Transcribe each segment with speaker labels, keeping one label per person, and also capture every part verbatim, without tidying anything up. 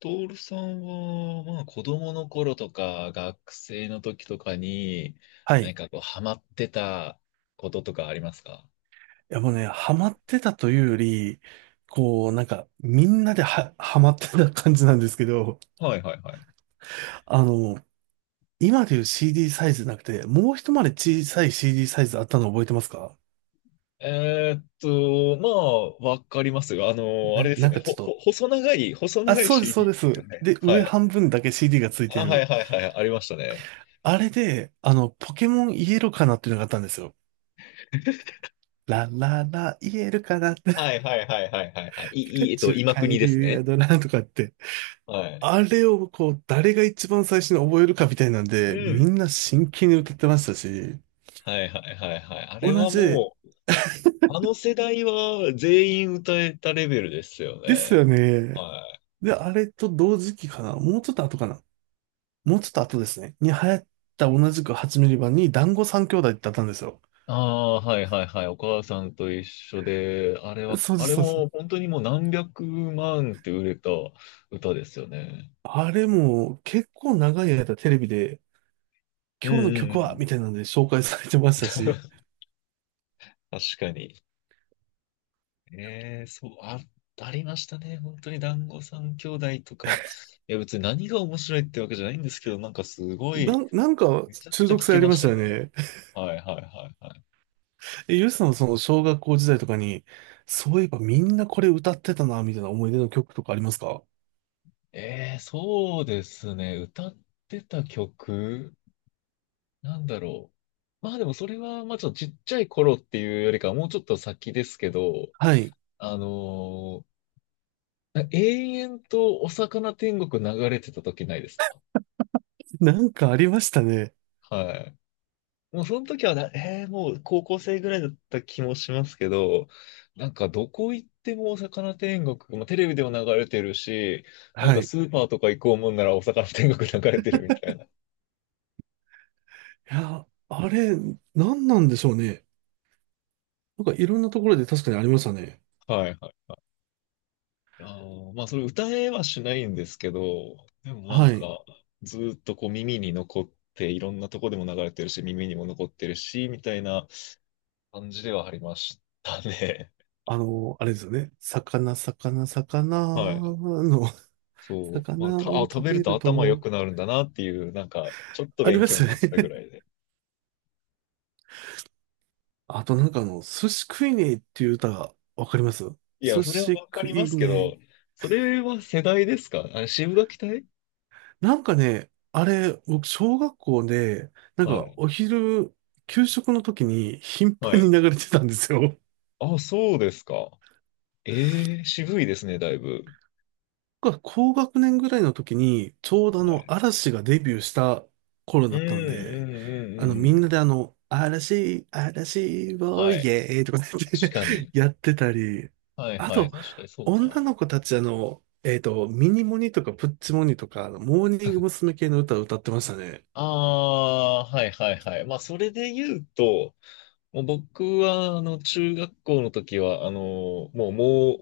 Speaker 1: トールさんは、まあ、子供の頃とか、学生の時とかに、
Speaker 2: はい。
Speaker 1: 何
Speaker 2: い
Speaker 1: かこう、ハマってたこととかありますか？
Speaker 2: やもうね、ハマってたというより、こう、なんか、みんなでは、ハマってた感じなんですけど、
Speaker 1: はいはいはい。
Speaker 2: あの、今でいう シーディー サイズじゃなくて、もう一回り小さい シーディー サイズあったの覚えてますか？
Speaker 1: えーっと、まあ、わかりますよ。あの、あれ
Speaker 2: な、
Speaker 1: です
Speaker 2: な
Speaker 1: よ
Speaker 2: ん
Speaker 1: ね。
Speaker 2: かち
Speaker 1: ほ、
Speaker 2: ょっ
Speaker 1: ほ、
Speaker 2: と、
Speaker 1: 細長い、細
Speaker 2: あ、
Speaker 1: 長い
Speaker 2: そうです、そう
Speaker 1: シーディー
Speaker 2: で
Speaker 1: で
Speaker 2: す。
Speaker 1: すよね。
Speaker 2: で、
Speaker 1: は
Speaker 2: 上
Speaker 1: い。
Speaker 2: 半分だけ シーディー がついて
Speaker 1: あ、は
Speaker 2: る。
Speaker 1: いはいはい。ありましたね。
Speaker 2: あれで、あの、ポケモンイエロかなっていうのがあったんですよ。ラララ、イエロかなって、
Speaker 1: はいはいはいはいはいはい。
Speaker 2: ピ
Speaker 1: い、
Speaker 2: カ
Speaker 1: い、えっ
Speaker 2: チ
Speaker 1: と、
Speaker 2: ュウ、
Speaker 1: 今
Speaker 2: カエ
Speaker 1: 国です
Speaker 2: ル、ヤ
Speaker 1: ね。
Speaker 2: ドラとかって、
Speaker 1: はい。
Speaker 2: あれをこう、誰が一番最初に覚えるかみたいなん
Speaker 1: う
Speaker 2: で、み
Speaker 1: ん。
Speaker 2: んな真剣に歌ってましたし、
Speaker 1: はいはいはいはい。あれ
Speaker 2: 同
Speaker 1: は
Speaker 2: じ
Speaker 1: もう、あの世代は全員歌えたレベルですよ
Speaker 2: ですよ
Speaker 1: ね。
Speaker 2: ね。
Speaker 1: はい。
Speaker 2: で、あれと同時期かな。もうちょっと後かな。もうちょっと後ですね。に流行った同じくはちミリミリ版に団子三兄弟ってあったんですよ。
Speaker 1: ああー、はいはいはい。お母さんと一緒で、あれは、
Speaker 2: そうで
Speaker 1: あ
Speaker 2: す、
Speaker 1: れ
Speaker 2: そうで
Speaker 1: も
Speaker 2: す。
Speaker 1: 本当にもう何百万って売れた歌ですよね。
Speaker 2: あれも結構長い間テレビで、
Speaker 1: うん
Speaker 2: 今日の
Speaker 1: うんう
Speaker 2: 曲は
Speaker 1: ん。
Speaker 2: みたいなんで紹介されてましたし、
Speaker 1: 確かに。ええそう、あ、ありましたね。本当に団子三兄弟とか。いや、別に何が面白いってわけじゃないんですけど、なんかすご
Speaker 2: な
Speaker 1: い、
Speaker 2: ん、なんか
Speaker 1: めちゃく
Speaker 2: 中
Speaker 1: ちゃ聞
Speaker 2: 毒性
Speaker 1: き
Speaker 2: あり
Speaker 1: ま
Speaker 2: ま
Speaker 1: し
Speaker 2: し
Speaker 1: た
Speaker 2: たよ
Speaker 1: ね。
Speaker 2: ね。
Speaker 1: はいはいはいはい。
Speaker 2: え、ゆうさん、その小学校時代とかに、そういえばみんなこれ歌ってたな、みたいな思い出の曲とかありますか？
Speaker 1: ええそうですね。歌ってた曲。なんだろう。まあでもそれは、まあちょっとちっちゃい頃っていうよりかはもうちょっと先ですけど、
Speaker 2: はい。
Speaker 1: あのー永遠とお魚天国流れてた時ないですか？
Speaker 2: なんかありましたね。
Speaker 1: はい。もうその時はな、えーもう高校生ぐらいだった気もしますけど、なんかどこ行ってもお魚天国、まあテレビでも流れてるし、なん
Speaker 2: は
Speaker 1: か
Speaker 2: い。い
Speaker 1: スーパーとか行こうもんならお魚天国流れてるみたいな。
Speaker 2: や、あれ、なんなんでしょうね。なんかいろんなところで確かにありましたね。
Speaker 1: はいはい。あーまあ、それ歌えはしないんですけど、でもなん
Speaker 2: はい。
Speaker 1: か、ずーっとこう耳に残って、いろんなとこでも流れてるし、耳にも残ってるし、みたいな感じではありましたね。
Speaker 2: あの、あれですよね。魚、魚、
Speaker 1: はい。
Speaker 2: 魚の、
Speaker 1: そう。まあ、
Speaker 2: 魚
Speaker 1: た、あ、
Speaker 2: を
Speaker 1: 食
Speaker 2: 食
Speaker 1: べる
Speaker 2: べ
Speaker 1: と
Speaker 2: る
Speaker 1: 頭良
Speaker 2: と、
Speaker 1: くなるんだなっていう、なんか、ちょっと
Speaker 2: あり
Speaker 1: 勉
Speaker 2: まし
Speaker 1: 強になっ
Speaker 2: た
Speaker 1: たぐ
Speaker 2: ね。
Speaker 1: らいで。
Speaker 2: あとなんかあの、寿司食いねえっていう歌、わかります？
Speaker 1: いや、
Speaker 2: 寿
Speaker 1: それは
Speaker 2: 司
Speaker 1: わか
Speaker 2: 食
Speaker 1: りま
Speaker 2: い
Speaker 1: すけ
Speaker 2: ね
Speaker 1: ど、
Speaker 2: え。
Speaker 1: それは世代ですかあ、渋柿隊。
Speaker 2: なんかね、あれ、僕、小学校で、なん
Speaker 1: は
Speaker 2: か、
Speaker 1: い。
Speaker 2: お昼、給食の時に頻
Speaker 1: は
Speaker 2: 繁
Speaker 1: い。
Speaker 2: に流れてたんですよ。
Speaker 1: あ、そうですか。ええ渋いですね、だいぶ。
Speaker 2: 僕は高学年ぐらいの時に、ちょうどあ
Speaker 1: は
Speaker 2: の、
Speaker 1: い。
Speaker 2: 嵐がデビューした頃
Speaker 1: うん、
Speaker 2: だ
Speaker 1: う
Speaker 2: っ
Speaker 1: ん、う
Speaker 2: たんで、
Speaker 1: ん、
Speaker 2: あの、
Speaker 1: う
Speaker 2: み
Speaker 1: ん。う
Speaker 2: んなで
Speaker 1: ん、
Speaker 2: あの、嵐、嵐、を
Speaker 1: は
Speaker 2: イ
Speaker 1: い。
Speaker 2: エーイとかね
Speaker 1: 確かに。
Speaker 2: やってたり、
Speaker 1: はい
Speaker 2: あ
Speaker 1: はい。
Speaker 2: と、
Speaker 1: 確かにそうか。
Speaker 2: 女の子たちあの、えっと、ミニモニとかプッチモニとか、あのモーニング娘。系の歌を歌ってましたね。
Speaker 1: ああ、はいはいはい。まあ、それで言うと、もう僕は、あの、中学校の時は、あの、もう、モ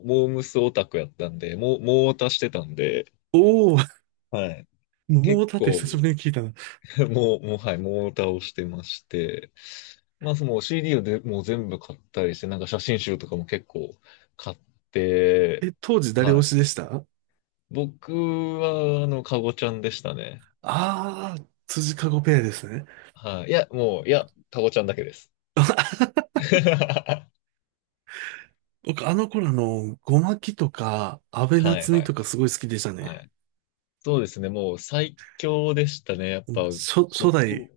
Speaker 1: ー、モームスオタクやったんで、もう、モーオタしてたんで、
Speaker 2: おー、
Speaker 1: はい。
Speaker 2: も
Speaker 1: 結
Speaker 2: うだって久し
Speaker 1: 構、
Speaker 2: ぶりに聞いたな。
Speaker 1: もう、もう、はい、モーオタをしてまして、まあ、その シーディー をでもう全部買ったりして、なんか写真集とかも結構買って、
Speaker 2: え、当時誰
Speaker 1: は
Speaker 2: 推しで
Speaker 1: い。
Speaker 2: したあ
Speaker 1: 僕は、あの、カゴちゃんでしたね。
Speaker 2: ー？辻かごペアですね。
Speaker 1: はい。いや、もう、いや、タコちゃんだけです。は
Speaker 2: 僕、あの頃あの、ゴマキとか、安倍
Speaker 1: いはい
Speaker 2: 夏
Speaker 1: は
Speaker 2: 実と
Speaker 1: い。
Speaker 2: かすごい好きでした
Speaker 1: は
Speaker 2: ね。
Speaker 1: い。そうですね。もう最強でしたね。やっぱ、
Speaker 2: 初、初
Speaker 1: 後藤。
Speaker 2: 代、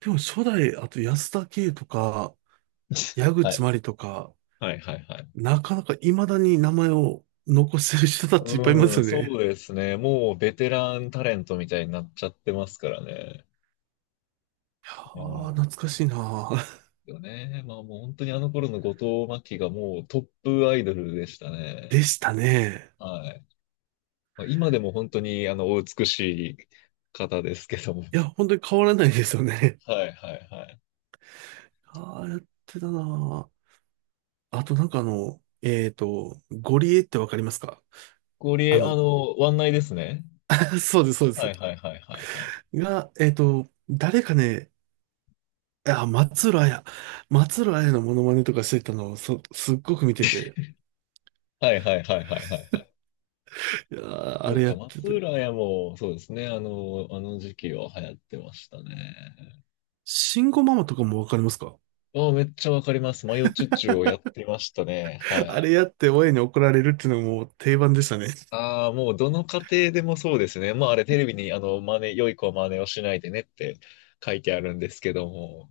Speaker 2: でも初代、あと安田圭とか、矢
Speaker 1: は
Speaker 2: 口真
Speaker 1: い。
Speaker 2: 里とか、
Speaker 1: はいはいはい。
Speaker 2: なかなか未だに名前を残してる人たちいっぱいいま
Speaker 1: う
Speaker 2: す
Speaker 1: ん、
Speaker 2: よね。
Speaker 1: そ
Speaker 2: いや
Speaker 1: うですね。もうベテランタレントみたいになっちゃってますからね。あ
Speaker 2: ー、
Speaker 1: あ、
Speaker 2: 懐かしいなー。
Speaker 1: よね。まあもう本当にあの頃の後藤真希がもうトップアイドルでした
Speaker 2: で
Speaker 1: ね。
Speaker 2: したね。
Speaker 1: はい。まあ、今でも本当にあのお美しい方ですけども。
Speaker 2: いや、本当に変わらないですよね。
Speaker 1: はいはいはい。
Speaker 2: ああ、やってたなー。あとなんかあの、えっと、ゴリエってわかりますか？あ
Speaker 1: 氷、あ
Speaker 2: の、
Speaker 1: の、湾内ですね。
Speaker 2: そうです、そうで
Speaker 1: はい
Speaker 2: す。
Speaker 1: はいはいはいはい。
Speaker 2: が、えっと、誰かね、あ、松浦綾。松浦綾のモノマネとかしてたのを、そ、すっごく見てて、
Speaker 1: はいはいはいはいはいはい。
Speaker 2: いやーあ
Speaker 1: そう
Speaker 2: れや
Speaker 1: か、
Speaker 2: って
Speaker 1: 松
Speaker 2: て。
Speaker 1: 浦屋も、そうですね。あの、あの時期は流行ってましたね。
Speaker 2: 慎吾ママとかもわかりますか？
Speaker 1: ああ、めっちゃわかります。マヨチュチュをやってましたね。は
Speaker 2: あれ
Speaker 1: い。
Speaker 2: やって親に怒られるっていうのも定番でしたね。
Speaker 1: ああ、もうどの家庭でもそうですね。まああれテレビに、あの、真似、良い子は真似をしないでねって書いてあるんですけども、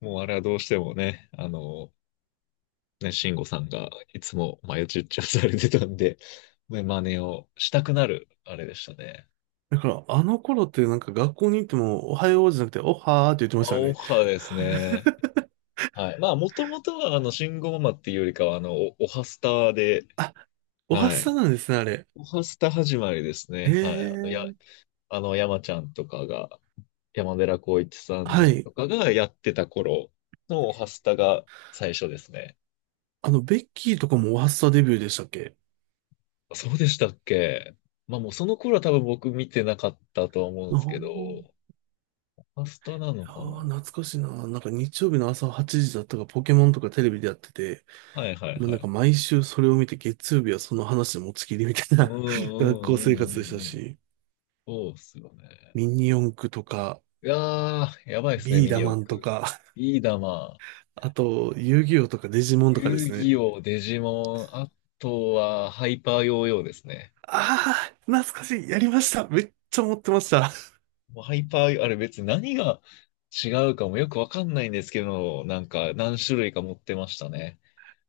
Speaker 1: もうあれはどうしてもね、あの、ね、慎吾さんがいつもマヨチュッチュされてたんで、ね真似をしたくなる、あれでしたね。
Speaker 2: だから、あの頃ってなんか学校に行っても、おはようじゃなくて、おはーって言ってまし
Speaker 1: ア
Speaker 2: たよ
Speaker 1: オ
Speaker 2: ね。
Speaker 1: ハですね。はい。まあ、もともとは、あの、信号ママっていうよりかは、あの、お、おはスタで、
Speaker 2: おはっ
Speaker 1: は
Speaker 2: さ
Speaker 1: い。
Speaker 2: なんですね、あれ。
Speaker 1: おはスタ始まりですね。
Speaker 2: へ
Speaker 1: はい。あの、や、
Speaker 2: え。
Speaker 1: あの、山ちゃんとかが、山寺宏一さ
Speaker 2: は
Speaker 1: ん
Speaker 2: い。
Speaker 1: とかがやってた頃のおはスタが最初ですね。
Speaker 2: あの、ベッキーとかもおはっさデビューでしたっけ？
Speaker 1: そうでしたっけ？まあ、もうその頃は多分僕見てなかったと思うん
Speaker 2: あ
Speaker 1: ですけど、
Speaker 2: ー
Speaker 1: おはスタなのか
Speaker 2: ああ、
Speaker 1: な？
Speaker 2: 懐かしいな。なんか日曜日の朝はちじだったか、ポケモンとかテレビでやってて、
Speaker 1: はいはい
Speaker 2: もう
Speaker 1: は
Speaker 2: なんか
Speaker 1: い。
Speaker 2: 毎週それを見て、月曜日はその話で持ちきりみたい
Speaker 1: うんう
Speaker 2: な 学校生活でし
Speaker 1: んうんうん
Speaker 2: た
Speaker 1: うん。
Speaker 2: し、
Speaker 1: そうっすよね。
Speaker 2: ミニ四駆とか、
Speaker 1: いやー、やばいですね、
Speaker 2: ビー
Speaker 1: ミニ
Speaker 2: ダ
Speaker 1: 四
Speaker 2: マンと
Speaker 1: 駆。
Speaker 2: か、
Speaker 1: ビーダマ
Speaker 2: あと、遊戯王とかデジモンとかで
Speaker 1: 遊
Speaker 2: すね。
Speaker 1: 戯王、デジモン、あとはハイパーヨーヨーですね。
Speaker 2: ああ、懐かしい。やりました。めっちゃ持ってました。
Speaker 1: もうハイパー、あれ別に何が違うかもよくわかんないんですけど、なんか何種類か持ってましたね。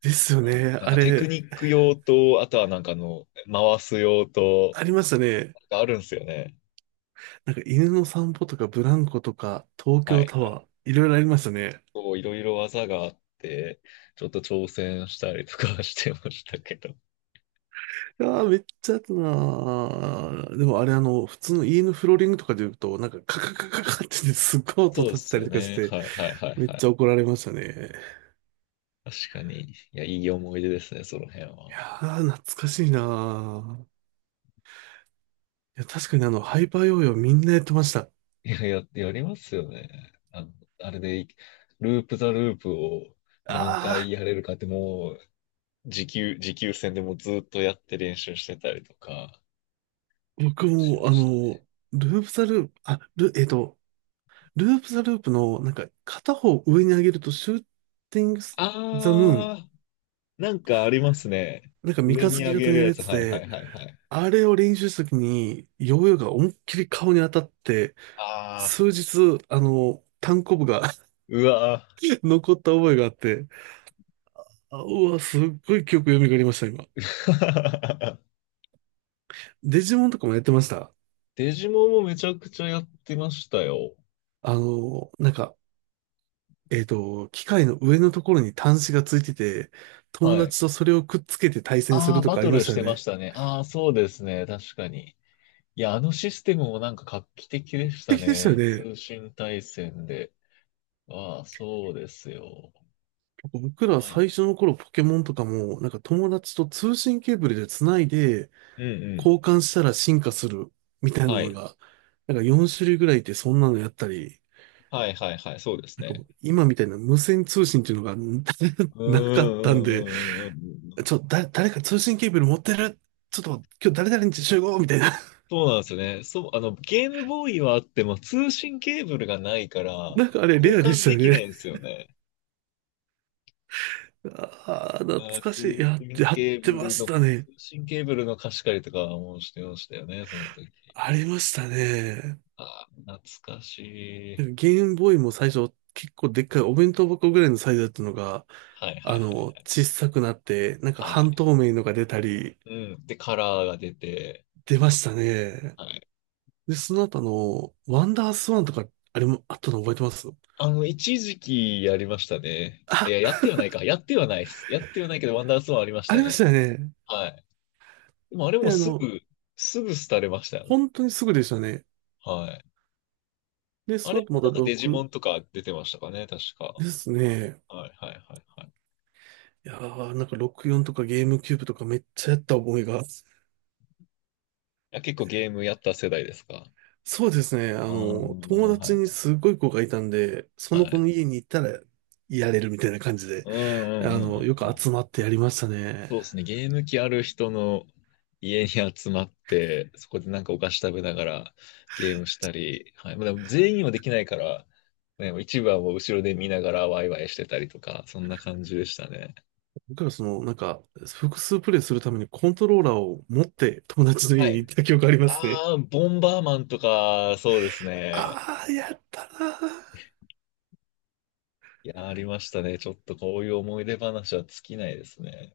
Speaker 2: ですよ
Speaker 1: は
Speaker 2: ね。
Speaker 1: い、なん
Speaker 2: あ
Speaker 1: かテク
Speaker 2: れ、
Speaker 1: ニック用と、あとはなんかあの、回す用と、
Speaker 2: ありましたね。
Speaker 1: なんかあるんですよね。
Speaker 2: なんか犬の散歩とか、ブランコとか、東
Speaker 1: はいは
Speaker 2: 京タ
Speaker 1: い。
Speaker 2: ワー、いろいろありましたね。
Speaker 1: こういろいろ技があって、ちょっと挑戦したりとかはしてましたけど。
Speaker 2: いやー、めっちゃやったなー。でもあれ、あの、普通の家のフローリングとかで言うと、なんかカカカカカってね すっごい音
Speaker 1: そうで
Speaker 2: 立て
Speaker 1: す
Speaker 2: たり
Speaker 1: よ
Speaker 2: とかし
Speaker 1: ね。
Speaker 2: て、
Speaker 1: はいはいはい
Speaker 2: めっ
Speaker 1: はい。
Speaker 2: ちゃ怒られましたね。
Speaker 1: 確かに。いや、いい思い出ですね、その辺
Speaker 2: いや
Speaker 1: は。
Speaker 2: ー、懐かしいなー。いや、確かにあの、ハイパーヨーヨーみんなやってました。
Speaker 1: いや、や、やりますよね。あの、あれで、ループザループを何回
Speaker 2: ああ
Speaker 1: やれるかってもう、持久、持久戦でもうずっとやって練習してたりとか
Speaker 2: 僕
Speaker 1: し
Speaker 2: も、あ
Speaker 1: ましたね。
Speaker 2: の、ループザループ、あ、ル、えっと、ループザループの、なんか、片方上に上げると、シューティングザムーン、
Speaker 1: あー、なんかありますね。
Speaker 2: なんか三
Speaker 1: 上
Speaker 2: 日
Speaker 1: に
Speaker 2: 月
Speaker 1: 上
Speaker 2: 型
Speaker 1: げ
Speaker 2: の
Speaker 1: る
Speaker 2: やる
Speaker 1: や
Speaker 2: や
Speaker 1: つ。
Speaker 2: つ
Speaker 1: はいは
Speaker 2: で、
Speaker 1: いはいはい。
Speaker 2: あれを練習した時に、ヨーヨーが思いっきり顔に当たって、
Speaker 1: あ
Speaker 2: 数日、あの、単コブが
Speaker 1: ー、うわー。
Speaker 2: 残った覚えがあって、あ、うわ、すっごい記憶蘇りました、今。デジモンとかもやってました。
Speaker 1: デジモンもめちゃくちゃやってましたよ。
Speaker 2: あの、なんか、えっと、機械の上のところに端子がついてて、友
Speaker 1: はい。
Speaker 2: 達とそれをくっつけて対戦する
Speaker 1: あー、
Speaker 2: と
Speaker 1: バ
Speaker 2: かあ
Speaker 1: ト
Speaker 2: りま
Speaker 1: ル
Speaker 2: し
Speaker 1: し
Speaker 2: たよ
Speaker 1: てまし
Speaker 2: ね。
Speaker 1: たね。あー、そうですね。確かに。いや、あのシステムもなんか画期的
Speaker 2: 素
Speaker 1: でした
Speaker 2: 敵でしたよ
Speaker 1: ね。
Speaker 2: ね。
Speaker 1: 通信対戦で。ああ、そうですよ。
Speaker 2: 僕ら
Speaker 1: まあ、や、
Speaker 2: 最初の頃ポケモンとかも、なんか友達と通信ケーブルでつないで、
Speaker 1: うんうん。
Speaker 2: 交換したら進化するみたいな
Speaker 1: は
Speaker 2: の
Speaker 1: い。
Speaker 2: が、なんかよん種類ぐらいいてそんなのやったり、
Speaker 1: はいはいはい。そうです
Speaker 2: なんかも
Speaker 1: ね。
Speaker 2: う今みたいな無線通信っていうのが
Speaker 1: う んう
Speaker 2: なかったん
Speaker 1: んう
Speaker 2: で、
Speaker 1: んうんうんうん。
Speaker 2: ちょ、だ、誰か通信ケーブル持ってる？ちょっと今日誰々に集合みたいな。
Speaker 1: そうなんですよね。そう、あの、ゲームボーイはあっても通信ケーブルがないか ら、
Speaker 2: なんかあれ
Speaker 1: 交
Speaker 2: レアで
Speaker 1: 換
Speaker 2: した
Speaker 1: で
Speaker 2: よ
Speaker 1: きない
Speaker 2: ね。
Speaker 1: んですよね。
Speaker 2: ああ、懐
Speaker 1: あー、
Speaker 2: かし
Speaker 1: 通
Speaker 2: い。やって、
Speaker 1: 信
Speaker 2: やっ
Speaker 1: ケー
Speaker 2: て
Speaker 1: ブ
Speaker 2: ま
Speaker 1: ル
Speaker 2: し
Speaker 1: の、通
Speaker 2: たね。
Speaker 1: 信ケーブルの貸し借りとかもしてましたよね、その時。
Speaker 2: ありましたね。
Speaker 1: ああ、懐かしい。
Speaker 2: ゲームボーイも最初結構でっかいお弁当箱ぐらいのサイズだったのが、
Speaker 1: はいはい
Speaker 2: あ
Speaker 1: は
Speaker 2: の、
Speaker 1: い。
Speaker 2: 小さくなって、なんか
Speaker 1: はい、
Speaker 2: 半透明のが出たり、
Speaker 1: うん。で、カラーが出て、
Speaker 2: 出ましたね。
Speaker 1: はい。
Speaker 2: で、その後あの、ワンダースワンとか、あれもあったの覚えてます？
Speaker 1: あの、一時期やりましたね。いや、
Speaker 2: あ、
Speaker 1: やってはないか。やってはないです。やってはないけど、ワンダーストーンありまし
Speaker 2: あ
Speaker 1: た
Speaker 2: りました
Speaker 1: ね。
Speaker 2: よね。
Speaker 1: はい。でも、あれ
Speaker 2: で、
Speaker 1: も
Speaker 2: あ
Speaker 1: す
Speaker 2: の、
Speaker 1: ぐ、すぐ廃れましたよね。
Speaker 2: 本当にすぐでしたね。
Speaker 1: はい。
Speaker 2: で、
Speaker 1: あ
Speaker 2: その
Speaker 1: れ
Speaker 2: 後
Speaker 1: も
Speaker 2: また
Speaker 1: なんかデジモ
Speaker 2: ろく
Speaker 1: ンとか出てましたかね、確か。
Speaker 2: ですね。
Speaker 1: はい、はい、はい、はい。い
Speaker 2: いやー、なんかろくじゅうよんとかゲームキューブとかめっちゃやった覚えが。
Speaker 1: や、結構ゲームやった世代ですか？
Speaker 2: そうですね。あ
Speaker 1: ああー、
Speaker 2: の、友
Speaker 1: は
Speaker 2: 達に
Speaker 1: い。
Speaker 2: すごい子がいたんで、そ
Speaker 1: は
Speaker 2: の子
Speaker 1: い。
Speaker 2: の家に行ったらやれるみたいな感じで、
Speaker 1: うん、うん、う
Speaker 2: あ
Speaker 1: ん、
Speaker 2: の、よ
Speaker 1: う
Speaker 2: く
Speaker 1: ん。
Speaker 2: 集まってやりましたね。
Speaker 1: そうですね。ゲーム機ある人の家に集まって、そこでなんかお菓子食べながらゲームしたり、はい。まあ、でも全員にはできないから、ね、一部はもう後ろで見ながらワイワイしてたりとか、そんな感じでしたね。
Speaker 2: 僕らその、なんか、複数プレイするためにコントローラーを持って友達の
Speaker 1: は
Speaker 2: 家に
Speaker 1: い。
Speaker 2: 行った記憶ありますね。
Speaker 1: ああ、ボンバーマンとか、そうですね。
Speaker 2: ああ、やったなー。
Speaker 1: いや、ありましたね。ちょっとこういう思い出話は尽きないですね。